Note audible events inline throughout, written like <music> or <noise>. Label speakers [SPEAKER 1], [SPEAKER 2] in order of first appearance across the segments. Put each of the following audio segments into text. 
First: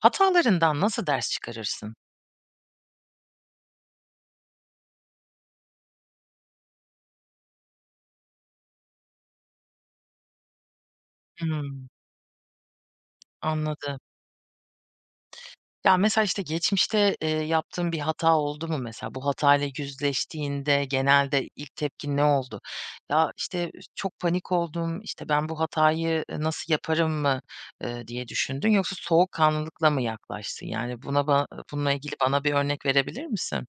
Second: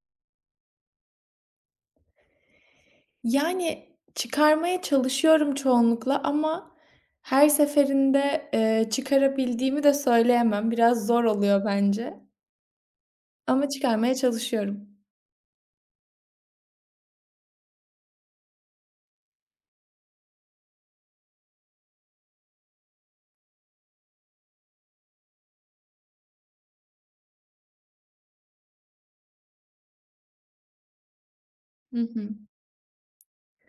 [SPEAKER 1] Hatalarından nasıl ders çıkarırsın?
[SPEAKER 2] Yani, çıkarmaya çalışıyorum çoğunlukla ama her seferinde, çıkarabildiğimi de söyleyemem. Biraz zor oluyor
[SPEAKER 1] Hımm,
[SPEAKER 2] bence ama
[SPEAKER 1] anladım.
[SPEAKER 2] çıkarmaya çalışıyorum.
[SPEAKER 1] Ya, mesela, işte, geçmişte, yaptığın bir hata oldu mu mesela? Bu hatayla yüzleştiğinde genelde ilk tepkin ne oldu? "Ya, işte, çok panik oldum, işte, ben bu hatayı, nasıl yaparım mı?" Diye düşündün yoksa soğukkanlılıkla mı yaklaştın? Yani, buna ba bununla
[SPEAKER 2] Hı
[SPEAKER 1] ilgili
[SPEAKER 2] hı.
[SPEAKER 1] bana bir örnek verebilir misin?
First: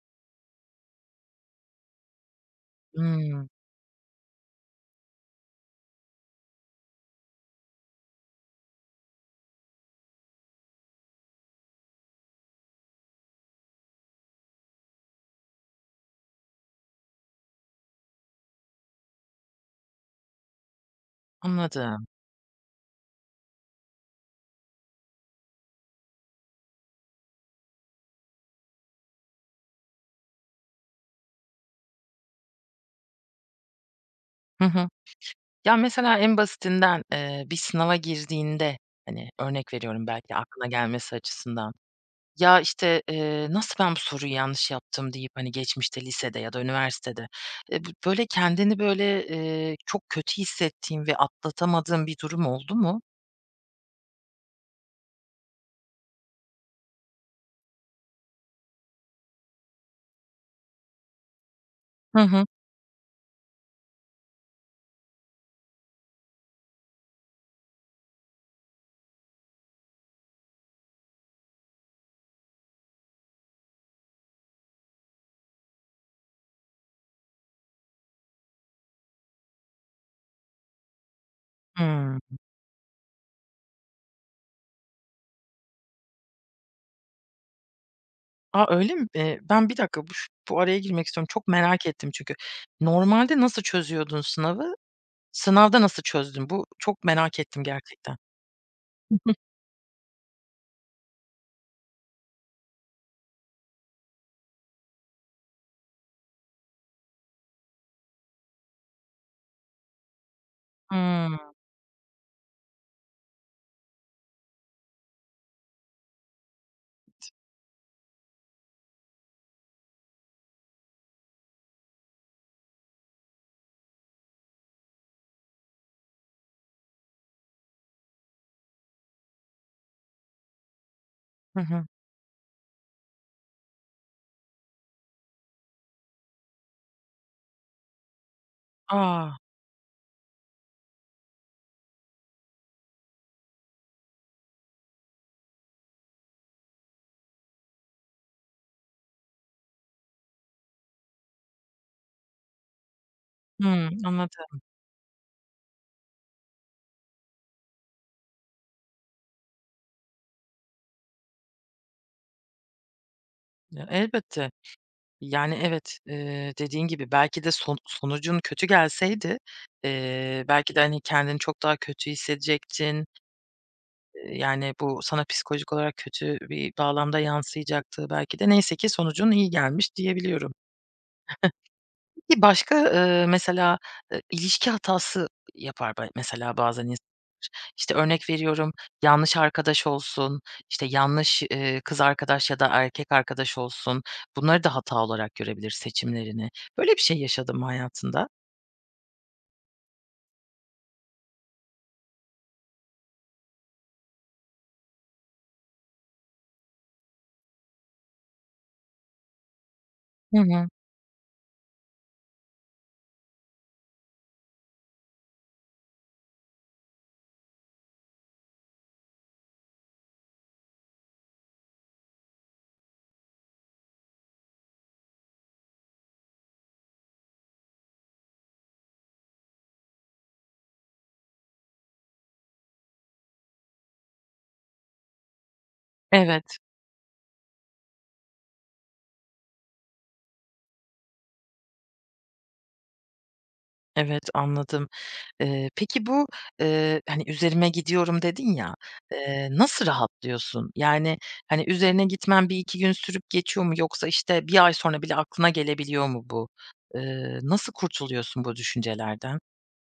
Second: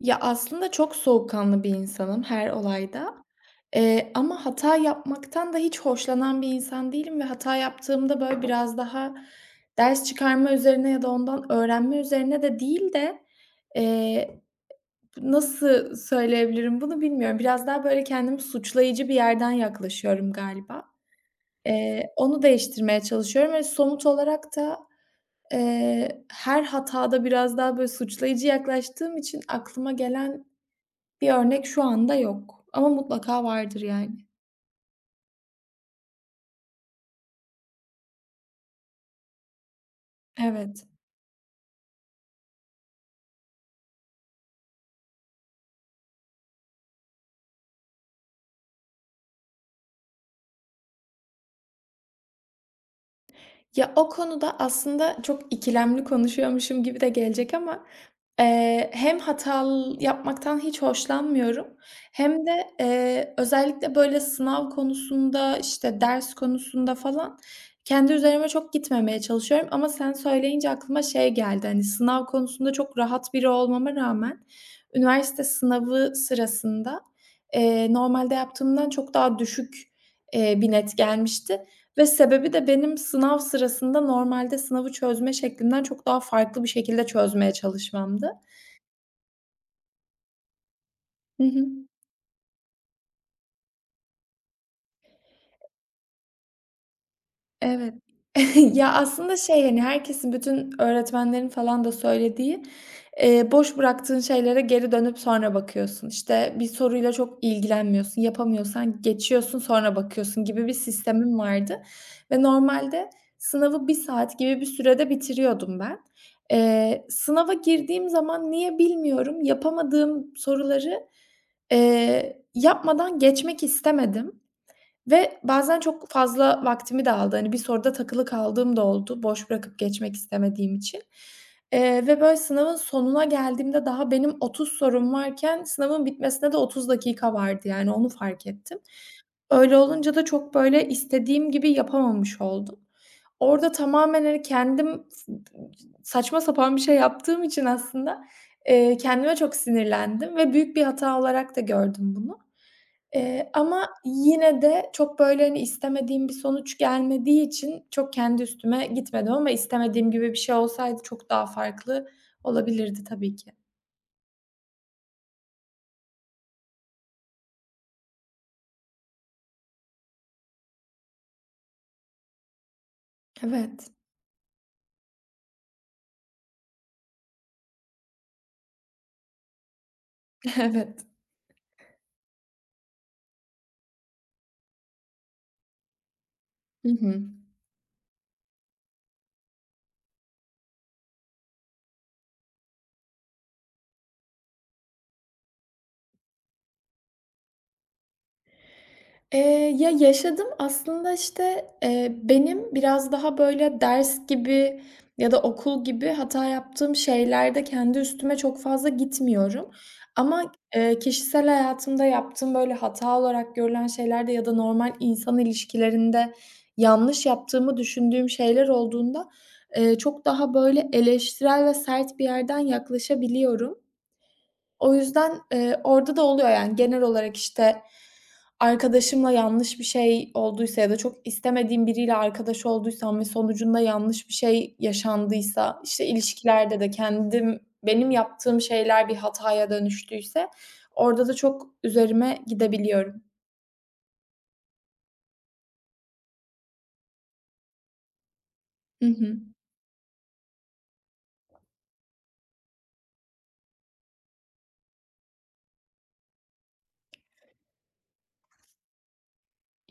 [SPEAKER 2] Ya, aslında çok soğukkanlı bir insanım her olayda,
[SPEAKER 1] Hımm,
[SPEAKER 2] ama hata yapmaktan da hiç hoşlanan bir insan değilim ve hata yaptığımda, böyle, biraz daha ders çıkarma üzerine ya da ondan öğrenme üzerine de değil de, eee Nasıl söyleyebilirim bunu bilmiyorum. Biraz daha böyle kendimi suçlayıcı bir yerden yaklaşıyorum galiba.
[SPEAKER 1] anladım.
[SPEAKER 2] Onu değiştirmeye çalışıyorum ve somut olarak da, her hatada biraz daha böyle suçlayıcı yaklaştığım için aklıma gelen bir örnek şu anda yok ama mutlaka vardır yani.
[SPEAKER 1] Hı hı. Ya, mesela en basitinden, bir sınava girdiğinde, hani, örnek veriyorum belki aklına
[SPEAKER 2] Evet.
[SPEAKER 1] gelmesi açısından, "Ya, işte, nasıl ben bu soruyu yanlış yaptım?" deyip, hani, geçmişte lisede ya da üniversitede, bö böyle kendini böyle, çok kötü hissettiğin ve atlatamadığın bir durum oldu mu?
[SPEAKER 2] Ya, o konuda aslında çok ikilemli konuşuyormuşum gibi de gelecek ama, hem hatal yapmaktan hiç hoşlanmıyorum
[SPEAKER 1] Hı hı.
[SPEAKER 2] hem de, özellikle böyle sınav konusunda, işte, ders konusunda falan kendi üzerime çok gitmemeye çalışıyorum ama sen söyleyince aklıma şey geldi, hani, sınav konusunda çok rahat biri olmama rağmen üniversite sınavı sırasında, normalde yaptığımdan çok daha düşük, bir net gelmişti ve
[SPEAKER 1] Hımm.
[SPEAKER 2] sebebi de benim sınav sırasında normalde sınavı çözme şeklimden çok daha farklı bir şekilde çözmeye çalışmamdı.
[SPEAKER 1] A, öyle mi? Ben bir dakika, bu araya girmek istiyorum.
[SPEAKER 2] Hı
[SPEAKER 1] Çok
[SPEAKER 2] hı.
[SPEAKER 1] merak ettim çünkü. Normalde nasıl çözüyordun sınavı? Sınavda nasıl çözdün? Bu çok merak ettim
[SPEAKER 2] Evet.
[SPEAKER 1] gerçekten.
[SPEAKER 2] <laughs> Ya,
[SPEAKER 1] <laughs> Hı hı.
[SPEAKER 2] aslında şey, hani, herkesin, bütün öğretmenlerin falan da söylediği, boş bıraktığın şeylere geri dönüp sonra bakıyorsun. İşte, bir soruyla çok ilgilenmiyorsun, yapamıyorsan geçiyorsun, sonra bakıyorsun gibi bir sistemim vardı ve normalde sınavı 1 saat gibi bir sürede bitiriyordum ben. Sınava girdiğim zaman niye bilmiyorum, yapamadığım soruları, yapmadan geçmek istemedim. Ve bazen çok fazla vaktimi de aldı. Hani, bir soruda takılı kaldığım da oldu boş bırakıp geçmek istemediğim için.
[SPEAKER 1] Hı hı.
[SPEAKER 2] Ve böyle sınavın sonuna geldiğimde daha benim 30 sorum varken sınavın bitmesine de 30 dakika vardı, yani, onu fark ettim.
[SPEAKER 1] A!
[SPEAKER 2] Öyle olunca da çok böyle istediğim gibi yapamamış oldum. Orada tamamen, hani, kendim saçma sapan bir şey yaptığım için aslında, kendime çok sinirlendim ve büyük bir hata olarak da gördüm bunu. Ama
[SPEAKER 1] Hımm, anladım.
[SPEAKER 2] yine de çok, böyle, hani, istemediğim bir sonuç gelmediği için çok kendi üstüme gitmedim ama istemediğim gibi bir şey olsaydı çok daha farklı olabilirdi tabii ki.
[SPEAKER 1] Ya, elbette. Yani, evet, dediğin gibi belki de son sonucun kötü gelseydi, belki de, hani, kendini çok daha kötü hissedecektin.
[SPEAKER 2] Evet,
[SPEAKER 1] Yani, bu sana psikolojik olarak kötü bir bağlamda yansıyacaktı belki de. Neyse ki sonucun iyi gelmiş diyebiliyorum.
[SPEAKER 2] <laughs> evet.
[SPEAKER 1] Bir başka, mesela, ilişki hatası yapar mesela bazen
[SPEAKER 2] Hı
[SPEAKER 1] insanlar.
[SPEAKER 2] hı.
[SPEAKER 1] İşte, örnek veriyorum, yanlış arkadaş olsun, işte, yanlış, kız arkadaş ya da erkek arkadaş olsun. Bunları da hata olarak görebilir seçimlerini. Böyle bir şey yaşadım hayatında?
[SPEAKER 2] Ya, yaşadım. Aslında, işte, benim biraz daha, böyle, ders gibi ya da okul gibi hata yaptığım şeylerde kendi üstüme çok fazla gitmiyorum
[SPEAKER 1] Hı
[SPEAKER 2] ama,
[SPEAKER 1] hı.
[SPEAKER 2] kişisel hayatımda yaptığım, böyle, hata olarak görülen şeylerde ya da normal insan ilişkilerinde yanlış yaptığımı düşündüğüm şeyler olduğunda, çok daha, böyle, eleştirel ve sert bir yerden yaklaşabiliyorum. O yüzden, orada da oluyor yani genel olarak, işte, arkadaşımla yanlış bir şey olduysa ya da çok istemediğim biriyle arkadaş olduysam ve sonucunda yanlış bir şey yaşandıysa, işte,
[SPEAKER 1] Evet,
[SPEAKER 2] ilişkilerde de kendim benim yaptığım şeyler bir hataya dönüştüyse orada da çok üzerime gidebiliyorum.
[SPEAKER 1] evet, anladım. Peki bu, hani, "Üzerime gidiyorum." dedin ya,
[SPEAKER 2] Hı hı.
[SPEAKER 1] nasıl rahatlıyorsun? Yani, hani, üzerine gitmen bir iki gün sürüp geçiyor mu yoksa, işte, bir ay sonra bile aklına gelebiliyor mu bu? Nasıl kurtuluyorsun bu düşüncelerden?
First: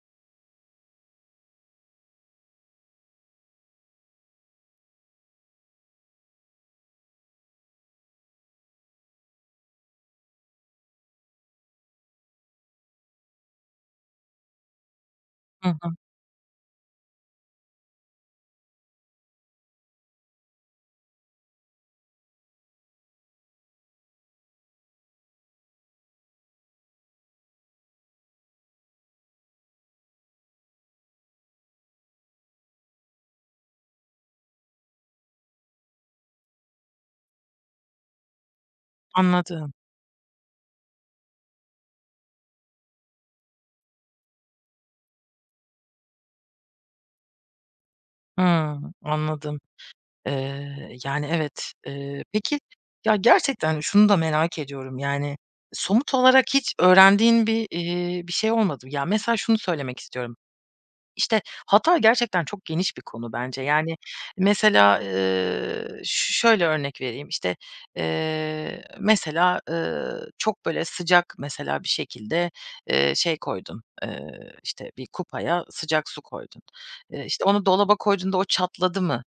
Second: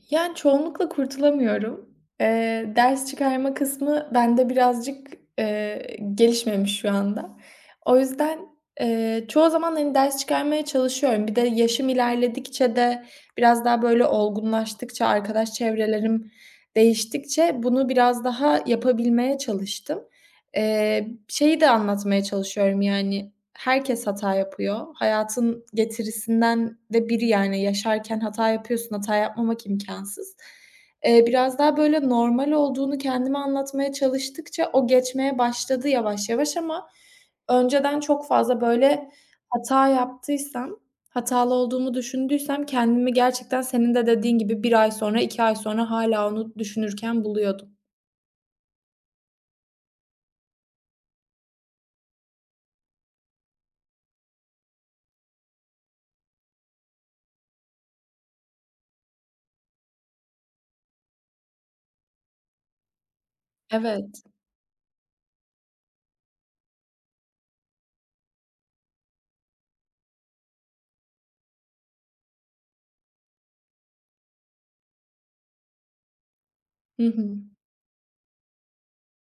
[SPEAKER 2] Yani, çoğunlukla kurtulamıyorum. Ders çıkarma kısmı bende birazcık, gelişmemiş şu anda. O yüzden, çoğu zaman, hani, ders çıkarmaya çalışıyorum. Bir de yaşım ilerledikçe de biraz daha, böyle, olgunlaştıkça, arkadaş
[SPEAKER 1] Hı hı,
[SPEAKER 2] çevrelerim değiştikçe bunu biraz daha yapabilmeye çalıştım. Şeyi de anlatmaya çalışıyorum, yani. Herkes hata yapıyor. Hayatın getirisinden de biri yani yaşarken hata yapıyorsun, hata yapmamak imkansız. Biraz daha böyle normal olduğunu kendime anlatmaya çalıştıkça o geçmeye başladı yavaş yavaş ama önceden çok fazla böyle
[SPEAKER 1] anladım.
[SPEAKER 2] hata yaptıysam, hatalı olduğumu düşündüysem kendimi gerçekten senin de dediğin gibi 1 ay sonra, 2 ay sonra hâlâ onu düşünürken buluyordum.
[SPEAKER 1] Hımm, anladım. Yani, evet. Peki, ya, gerçekten şunu da merak ediyorum, yani, somut olarak hiç öğrendiğin bir şey olmadı mı? Ya, mesela şunu söylemek istiyorum. İşte, hata gerçekten çok geniş bir konu bence. Yani,
[SPEAKER 2] Evet.
[SPEAKER 1] mesela, ş şöyle örnek vereyim. İşte, mesela, çok böyle sıcak mesela bir şekilde, şey koydun, işte, bir kupaya sıcak su koydun.
[SPEAKER 2] Hı hı.
[SPEAKER 1] İşte, onu dolaba koyduğunda o çatladı mı?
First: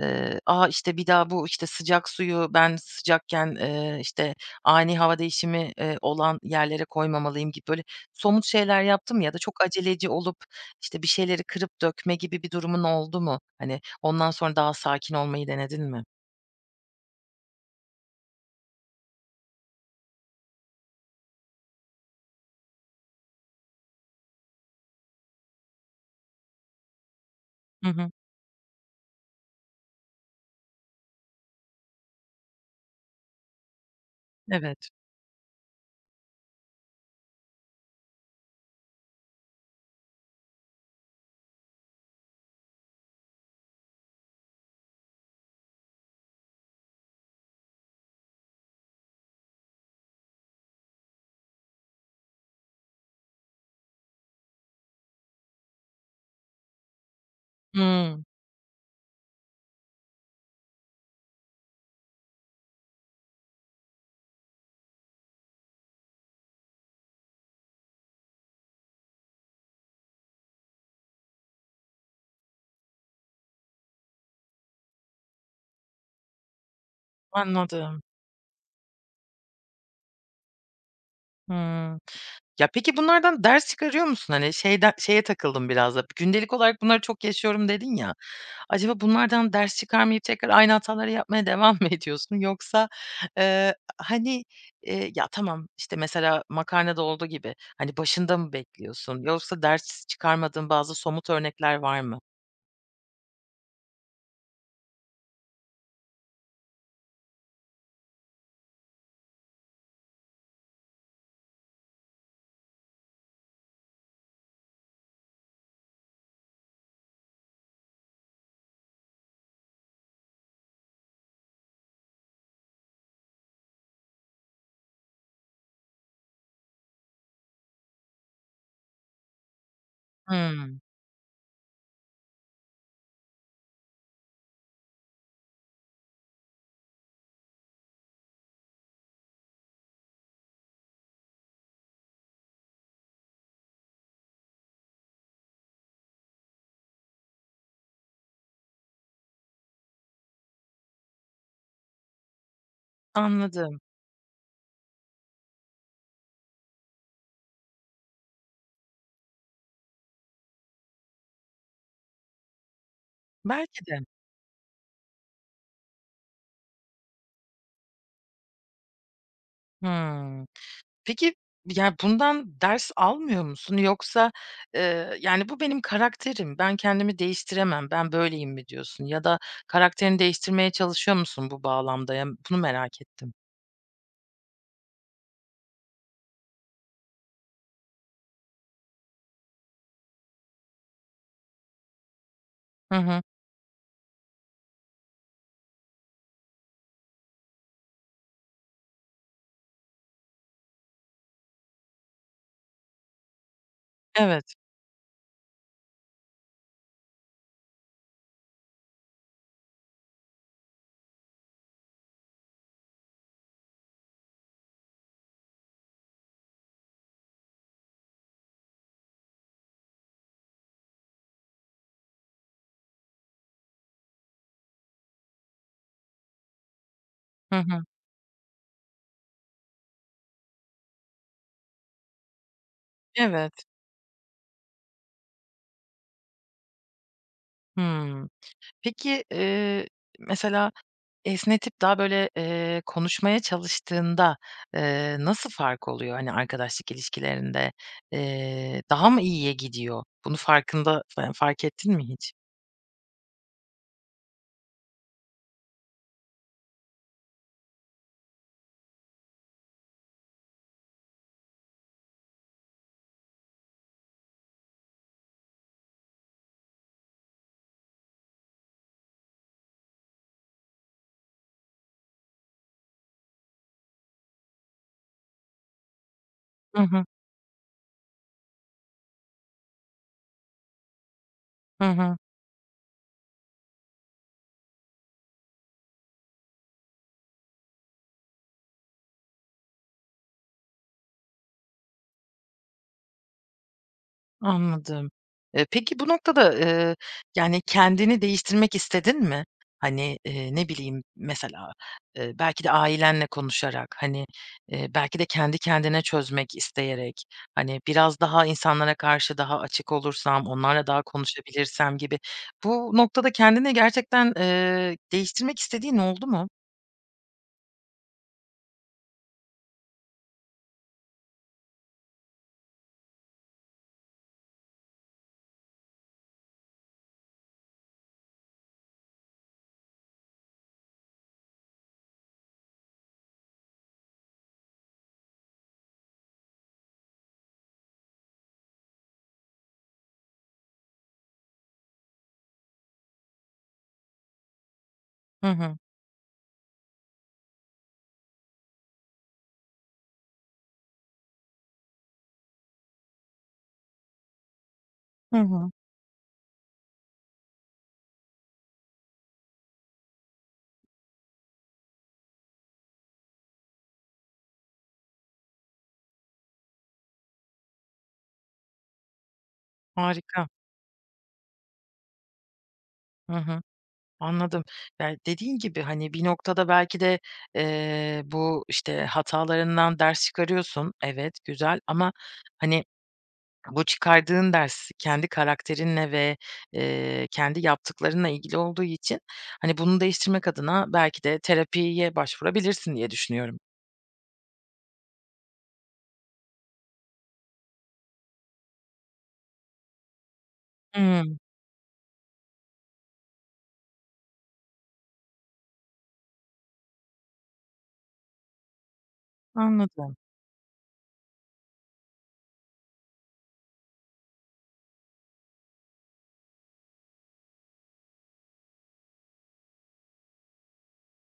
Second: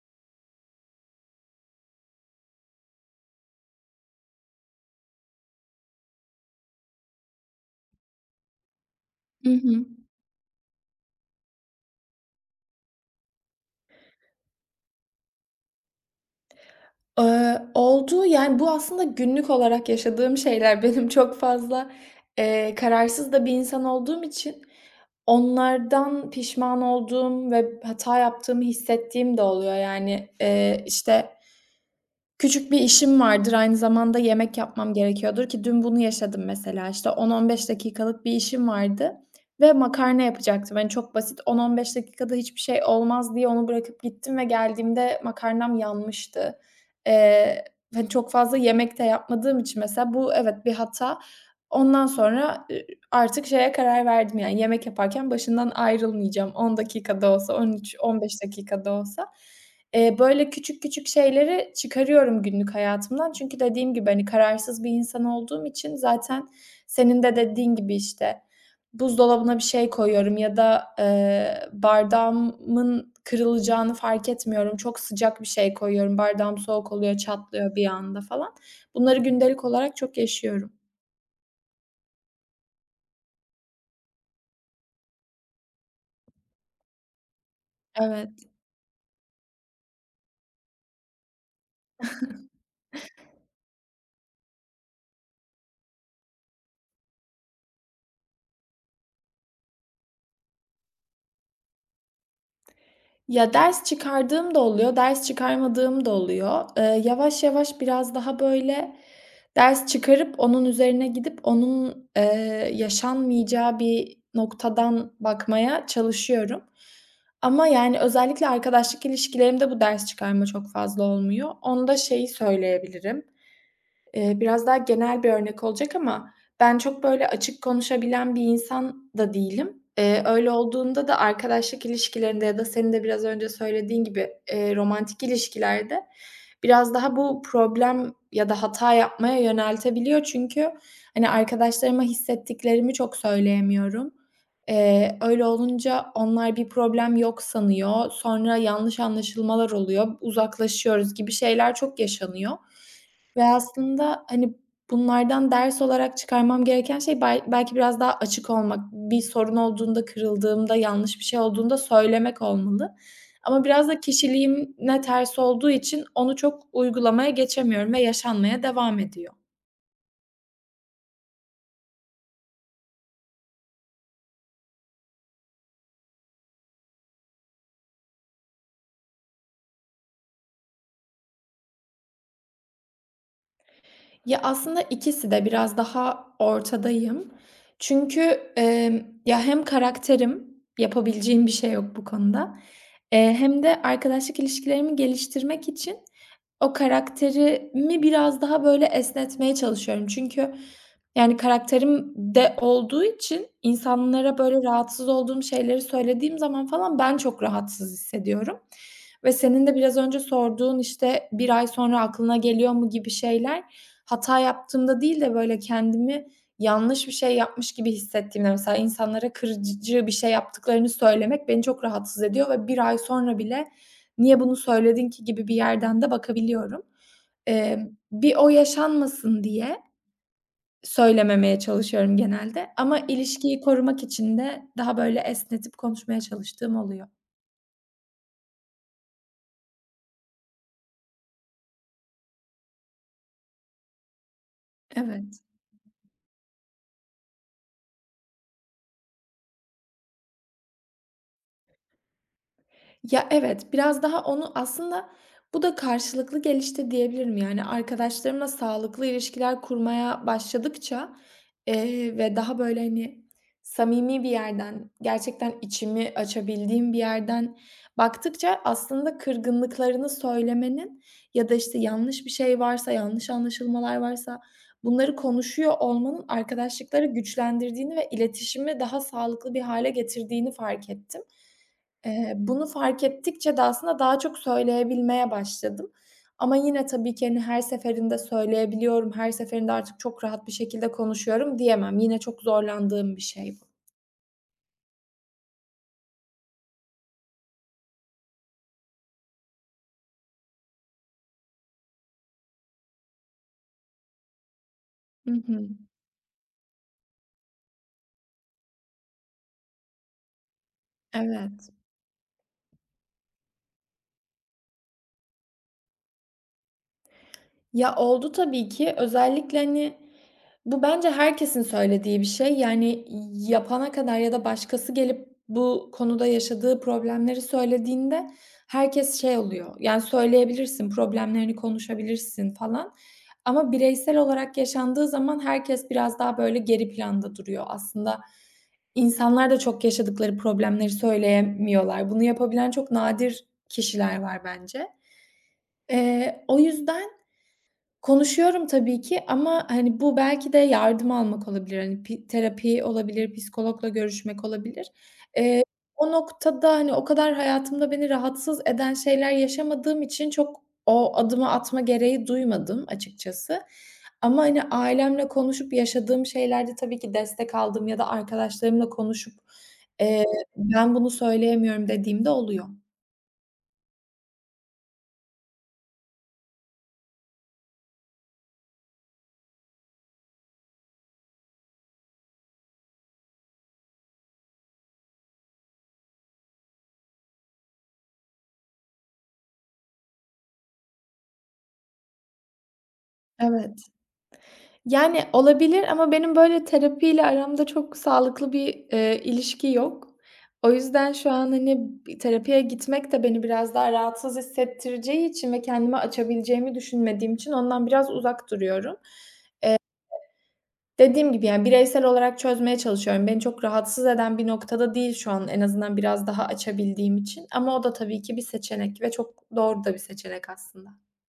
[SPEAKER 1] A, işte, bir daha bu, işte, sıcak suyu ben sıcakken, işte, ani hava değişimi, olan yerlere koymamalıyım gibi böyle somut şeyler yaptım ya da
[SPEAKER 2] Hı
[SPEAKER 1] çok
[SPEAKER 2] hı.
[SPEAKER 1] aceleci olup, işte, bir şeyleri kırıp dökme gibi bir durumun oldu mu? Hani, ondan sonra daha sakin olmayı denedin mi?
[SPEAKER 2] Oldu. Yani, bu aslında günlük olarak yaşadığım şeyler. <laughs> Benim çok fazla, kararsız da bir insan olduğum için onlardan pişman olduğum ve
[SPEAKER 1] Hı hı.
[SPEAKER 2] hata yaptığımı hissettiğim de oluyor. Yani, işte, küçük bir işim vardır, aynı zamanda yemek
[SPEAKER 1] Evet.
[SPEAKER 2] yapmam gerekiyordur ki dün bunu yaşadım mesela. İşte 10-15 dakikalık bir işim vardı ve makarna yapacaktım. Hani çok basit 10-15 dakikada hiçbir şey olmaz diye onu bırakıp gittim ve geldiğimde makarnam yanmıştı. Eee, Hani çok fazla yemek de yapmadığım için mesela bu evet bir hata. Ondan sonra, artık şeye karar verdim, yani yemek yaparken başından ayrılmayacağım. 10 dakikada da olsa,
[SPEAKER 1] Hımm.
[SPEAKER 2] 13-15 dakika da olsa. Böyle küçük küçük şeyleri çıkarıyorum günlük hayatımdan. Çünkü dediğim gibi, hani, kararsız bir insan olduğum için zaten senin de dediğin gibi, işte, buzdolabına bir şey koyuyorum ya da, bardağımın kırılacağını fark etmiyorum. Çok sıcak bir şey koyuyorum, bardağım soğuk oluyor, çatlıyor bir
[SPEAKER 1] Anladım.
[SPEAKER 2] anda falan. Bunları gündelik olarak çok yaşıyorum.
[SPEAKER 1] Hımm. Ya, peki bunlardan ders çıkarıyor musun? Hani, şeyden şeye takıldım biraz da, gündelik olarak bunları çok yaşıyorum dedin ya.
[SPEAKER 2] Evet.
[SPEAKER 1] Acaba bunlardan ders çıkarmayıp tekrar aynı hataları yapmaya <laughs> devam mı ediyorsun? Yoksa, eee, hani, ya, tamam, işte, mesela makarnada olduğu gibi, hani, başında mı bekliyorsun? Yoksa ders çıkarmadığın bazı somut örnekler var mı?
[SPEAKER 2] Ya, ders çıkardığım da oluyor, ders çıkarmadığım da oluyor. Yavaş yavaş biraz daha, böyle, ders çıkarıp onun üzerine gidip onun, yaşanmayacağı bir noktadan bakmaya çalışıyorum. Ama, yani, özellikle arkadaşlık ilişkilerimde bu ders çıkarma çok fazla olmuyor. Onda şeyi söyleyebilirim. Biraz daha genel bir örnek olacak ama ben çok böyle açık konuşabilen bir insan da değilim. Öyle
[SPEAKER 1] Hımm,
[SPEAKER 2] olduğunda da arkadaşlık ilişkilerinde ya da senin de biraz önce söylediğin gibi, romantik ilişkilerde biraz daha bu problem ya da hata yapmaya yöneltebiliyor. Çünkü, hani, arkadaşlarıma hissettiklerimi çok söyleyemiyorum. Öyle olunca onlar bir problem yok sanıyor. Sonra yanlış anlaşılmalar oluyor, uzaklaşıyoruz gibi şeyler çok yaşanıyor. Ve
[SPEAKER 1] anladım.
[SPEAKER 2] aslında, hani, bunlardan ders olarak çıkarmam gereken şey bel belki biraz daha açık olmak, bir sorun olduğunda, kırıldığımda, yanlış bir şey olduğunda söylemek olmalı. Ama
[SPEAKER 1] Belki
[SPEAKER 2] biraz
[SPEAKER 1] de.
[SPEAKER 2] da kişiliğime ters olduğu için onu çok uygulamaya geçemiyorum ve yaşanmaya devam ediyor.
[SPEAKER 1] Hımm. Peki, yani bundan ders almıyor musun yoksa, yani, "Bu benim karakterim, ben kendimi değiştiremem, ben böyleyim." mi diyorsun ya da karakterini değiştirmeye çalışıyor musun bu bağlamda? Ya, bunu merak ettim.
[SPEAKER 2] Ya, aslında ikisi de biraz daha ortadayım. Çünkü, emm, ya, hem karakterim, yapabileceğim bir şey yok bu konuda,
[SPEAKER 1] Hı hı.
[SPEAKER 2] hem de arkadaşlık ilişkilerimi geliştirmek için o karakterimi biraz daha, böyle, esnetmeye çalışıyorum. Çünkü, yani, karakterim de olduğu için insanlara,
[SPEAKER 1] Evet.
[SPEAKER 2] böyle, rahatsız olduğum şeyleri söylediğim zaman falan ben çok rahatsız hissediyorum. Ve senin de biraz önce sorduğun, işte, bir ay sonra aklına geliyor mu gibi şeyler, hata yaptığımda değil de böyle kendimi yanlış bir şey yapmış gibi hissettiğimde, mesela insanlara kırıcı bir şey yaptıklarını söylemek beni çok rahatsız ediyor ve bir ay sonra bile "Niye bunu söyledin ki?" gibi bir yerden de bakabiliyorum.
[SPEAKER 1] Hı hı.
[SPEAKER 2] Bir o yaşanmasın diye söylememeye çalışıyorum genelde ama ilişkiyi
[SPEAKER 1] Evet.
[SPEAKER 2] korumak için de daha böyle esnetip konuşmaya çalıştığım oluyor.
[SPEAKER 1] Hımm. Peki, mesela esnetip daha, böyle, konuşmaya çalıştığında,
[SPEAKER 2] Evet.
[SPEAKER 1] nasıl fark oluyor, hani, arkadaşlık ilişkilerinde? Daha mı iyiye gidiyor? Bunu farkında fark ettin mi hiç?
[SPEAKER 2] Ya, evet, biraz daha onu aslında bu da karşılıklı gelişti diyebilirim. Yani, arkadaşlarımla sağlıklı ilişkiler kurmaya başladıkça, ve daha, böyle, hani, samimi bir yerden, gerçekten içimi açabildiğim bir yerden baktıkça aslında kırgınlıklarını söylemenin ya da, işte, yanlış bir şey varsa, yanlış anlaşılmalar varsa bunları konuşuyor olmanın
[SPEAKER 1] Hı hı.
[SPEAKER 2] arkadaşlıkları güçlendirdiğini ve iletişimi daha sağlıklı bir hale getirdiğini fark ettim.
[SPEAKER 1] Hı hı,
[SPEAKER 2] Bunu fark ettikçe de aslında daha çok söyleyebilmeye başladım. Ama yine tabii ki, hani, her seferinde söyleyebiliyorum, her seferinde artık çok rahat bir şekilde konuşuyorum diyemem. Yine çok zorlandığım bir şey bu.
[SPEAKER 1] anladım. Peki bu noktada, yani, kendini değiştirmek istedin mi? Hani, ne bileyim, mesela, belki de ailenle konuşarak, hani, belki de
[SPEAKER 2] Hı
[SPEAKER 1] kendi
[SPEAKER 2] hı.
[SPEAKER 1] kendine çözmek isteyerek, hani, biraz daha insanlara karşı daha açık olursam, onlarla daha
[SPEAKER 2] Evet.
[SPEAKER 1] konuşabilirsem gibi. Bu noktada kendini gerçekten, değiştirmek istediğin oldu mu?
[SPEAKER 2] Ya, oldu tabii ki. Özellikle, hani, bu bence herkesin söylediği bir şey. Yani, yapana kadar ya da başkası gelip bu konuda yaşadığı problemleri söylediğinde herkes şey oluyor, yani, söyleyebilirsin, problemlerini konuşabilirsin falan ama bireysel olarak yaşandığı zaman herkes biraz daha, böyle, geri planda duruyor. Aslında insanlar da çok yaşadıkları problemleri söyleyemiyorlar. Bunu yapabilen çok nadir kişiler var bence.
[SPEAKER 1] Hı hı.
[SPEAKER 2] O yüzden konuşuyorum tabii ki ama, hani, bu belki de yardım almak olabilir. Hani, pi terapi olabilir, psikologla görüşmek olabilir.
[SPEAKER 1] Hı
[SPEAKER 2] Eee,
[SPEAKER 1] hı.
[SPEAKER 2] O noktada, hani, o kadar hayatımda beni rahatsız eden şeyler yaşamadığım için çok o adımı atma gereği duymadım açıkçası. Ama, hani, ailemle konuşup yaşadığım şeylerde tabii ki destek aldım ya da arkadaşlarımla konuşup, eee,
[SPEAKER 1] Harika.
[SPEAKER 2] "Ben bunu söyleyemiyorum." dediğimde oluyor.
[SPEAKER 1] Hı hı. Anladım. Yani, dediğin gibi, hani, bir noktada belki de, bu, işte, hatalarından ders çıkarıyorsun. Evet, güzel ama, hani, bu çıkardığın ders kendi karakterinle ve, kendi yaptıklarınla ilgili olduğu için, hani, bunu değiştirmek adına belki de terapiye başvurabilirsin diye düşünüyorum.
[SPEAKER 2] Evet. Yani, olabilir ama benim böyle terapiyle aramda çok sağlıklı bir, ilişki yok. O yüzden şu
[SPEAKER 1] Hımm,
[SPEAKER 2] an, hani, bi terapiye gitmek de beni biraz daha rahatsız hissettireceği için ve kendimi açabileceğimi düşünmediğim için ondan biraz uzak duruyorum.
[SPEAKER 1] anladım.
[SPEAKER 2] Dediğim gibi, yani, bireysel olarak çözmeye çalışıyorum. Beni çok rahatsız eden bir noktada değil şu an en azından biraz daha açabildiğim için ama o da tabii ki bir seçenek ve çok doğru da bir seçenek aslında.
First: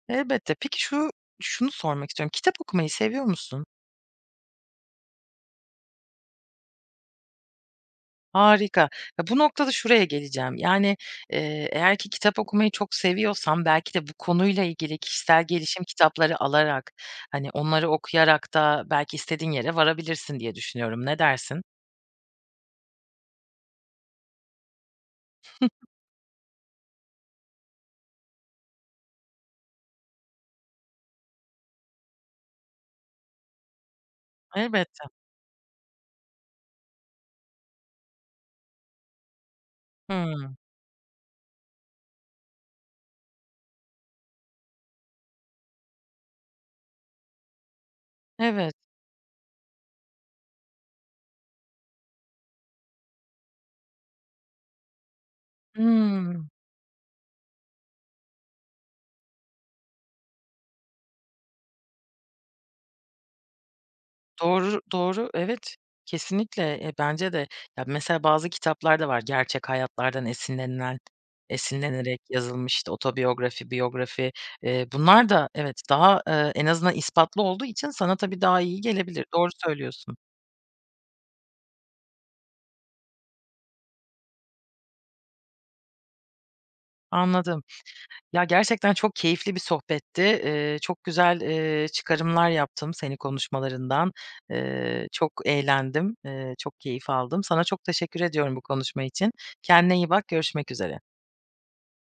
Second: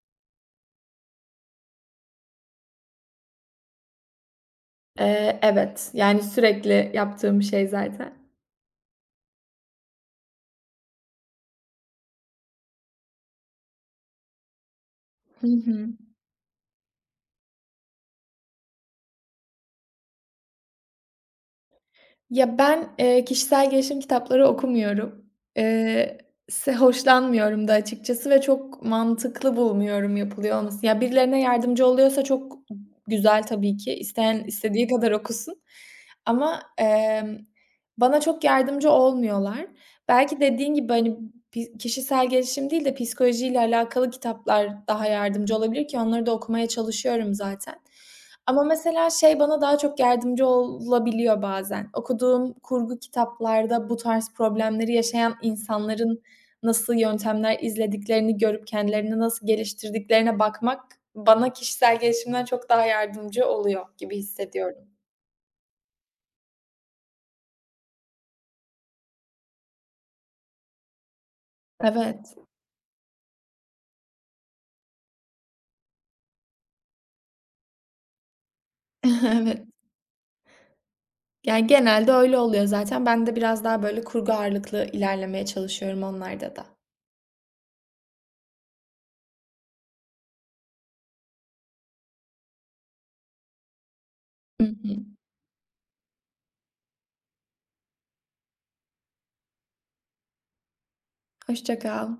[SPEAKER 1] Elbette. Peki şunu sormak istiyorum. Kitap okumayı seviyor musun?
[SPEAKER 2] Evet, yani, sürekli yaptığım bir şey zaten.
[SPEAKER 1] Harika. Ya, bu noktada şuraya geleceğim. Yani, eğer ki kitap okumayı çok seviyorsam belki de bu konuyla ilgili kişisel
[SPEAKER 2] Hı
[SPEAKER 1] gelişim
[SPEAKER 2] hı.
[SPEAKER 1] kitapları alarak, hani, onları okuyarak da belki istediğin yere varabilirsin diye düşünüyorum. Ne dersin?
[SPEAKER 2] Ya, ben, kişisel gelişim kitapları okumuyorum. Eee, Se hoşlanmıyorum da açıkçası ve çok mantıklı bulmuyorum yapılıyor olması. Ya, birilerine yardımcı oluyorsa çok güzel tabii ki. İsteyen istediği
[SPEAKER 1] Elbette.
[SPEAKER 2] kadar okusun ama, bana çok yardımcı olmuyorlar. Belki
[SPEAKER 1] Hımm.
[SPEAKER 2] dediğin gibi, hani, pi kişisel gelişim değil de psikolojiyle alakalı kitaplar daha yardımcı olabilir ki onları da okumaya çalışıyorum zaten. Ama
[SPEAKER 1] Evet.
[SPEAKER 2] mesela şey bana daha çok yardımcı olabiliyor bazen. Okuduğum kurgu kitaplarda bu tarz problemleri yaşayan insanların
[SPEAKER 1] Hımm.
[SPEAKER 2] nasıl yöntemler izlediklerini görüp kendilerini nasıl geliştirdiklerine bakmak bana kişisel gelişimden çok daha yardımcı oluyor gibi
[SPEAKER 1] Doğru,
[SPEAKER 2] hissediyorum.
[SPEAKER 1] doğru. Evet, kesinlikle. Bence de. Ya, mesela bazı kitaplar da var gerçek hayatlardan esinlenerek
[SPEAKER 2] Evet.
[SPEAKER 1] yazılmış, işte, otobiyografi, biyografi. Bunlar da evet, daha, en azından ispatlı olduğu için sana tabii daha iyi
[SPEAKER 2] <laughs>
[SPEAKER 1] gelebilir. Doğru
[SPEAKER 2] Evet.
[SPEAKER 1] söylüyorsun.
[SPEAKER 2] Yani genelde öyle oluyor zaten. Ben de biraz daha böyle kurgu ağırlıklı ilerlemeye çalışıyorum onlarda da.
[SPEAKER 1] Anladım. Ya, gerçekten çok keyifli bir sohbetti. Çok güzel, çıkarımlar yaptım seni konuşmalarından.
[SPEAKER 2] Hı hı.
[SPEAKER 1] Çok eğlendim, çok keyif aldım. Sana çok teşekkür ediyorum bu konuşma için. Kendine iyi bak, görüşmek üzere.
[SPEAKER 2] Hoşça kal.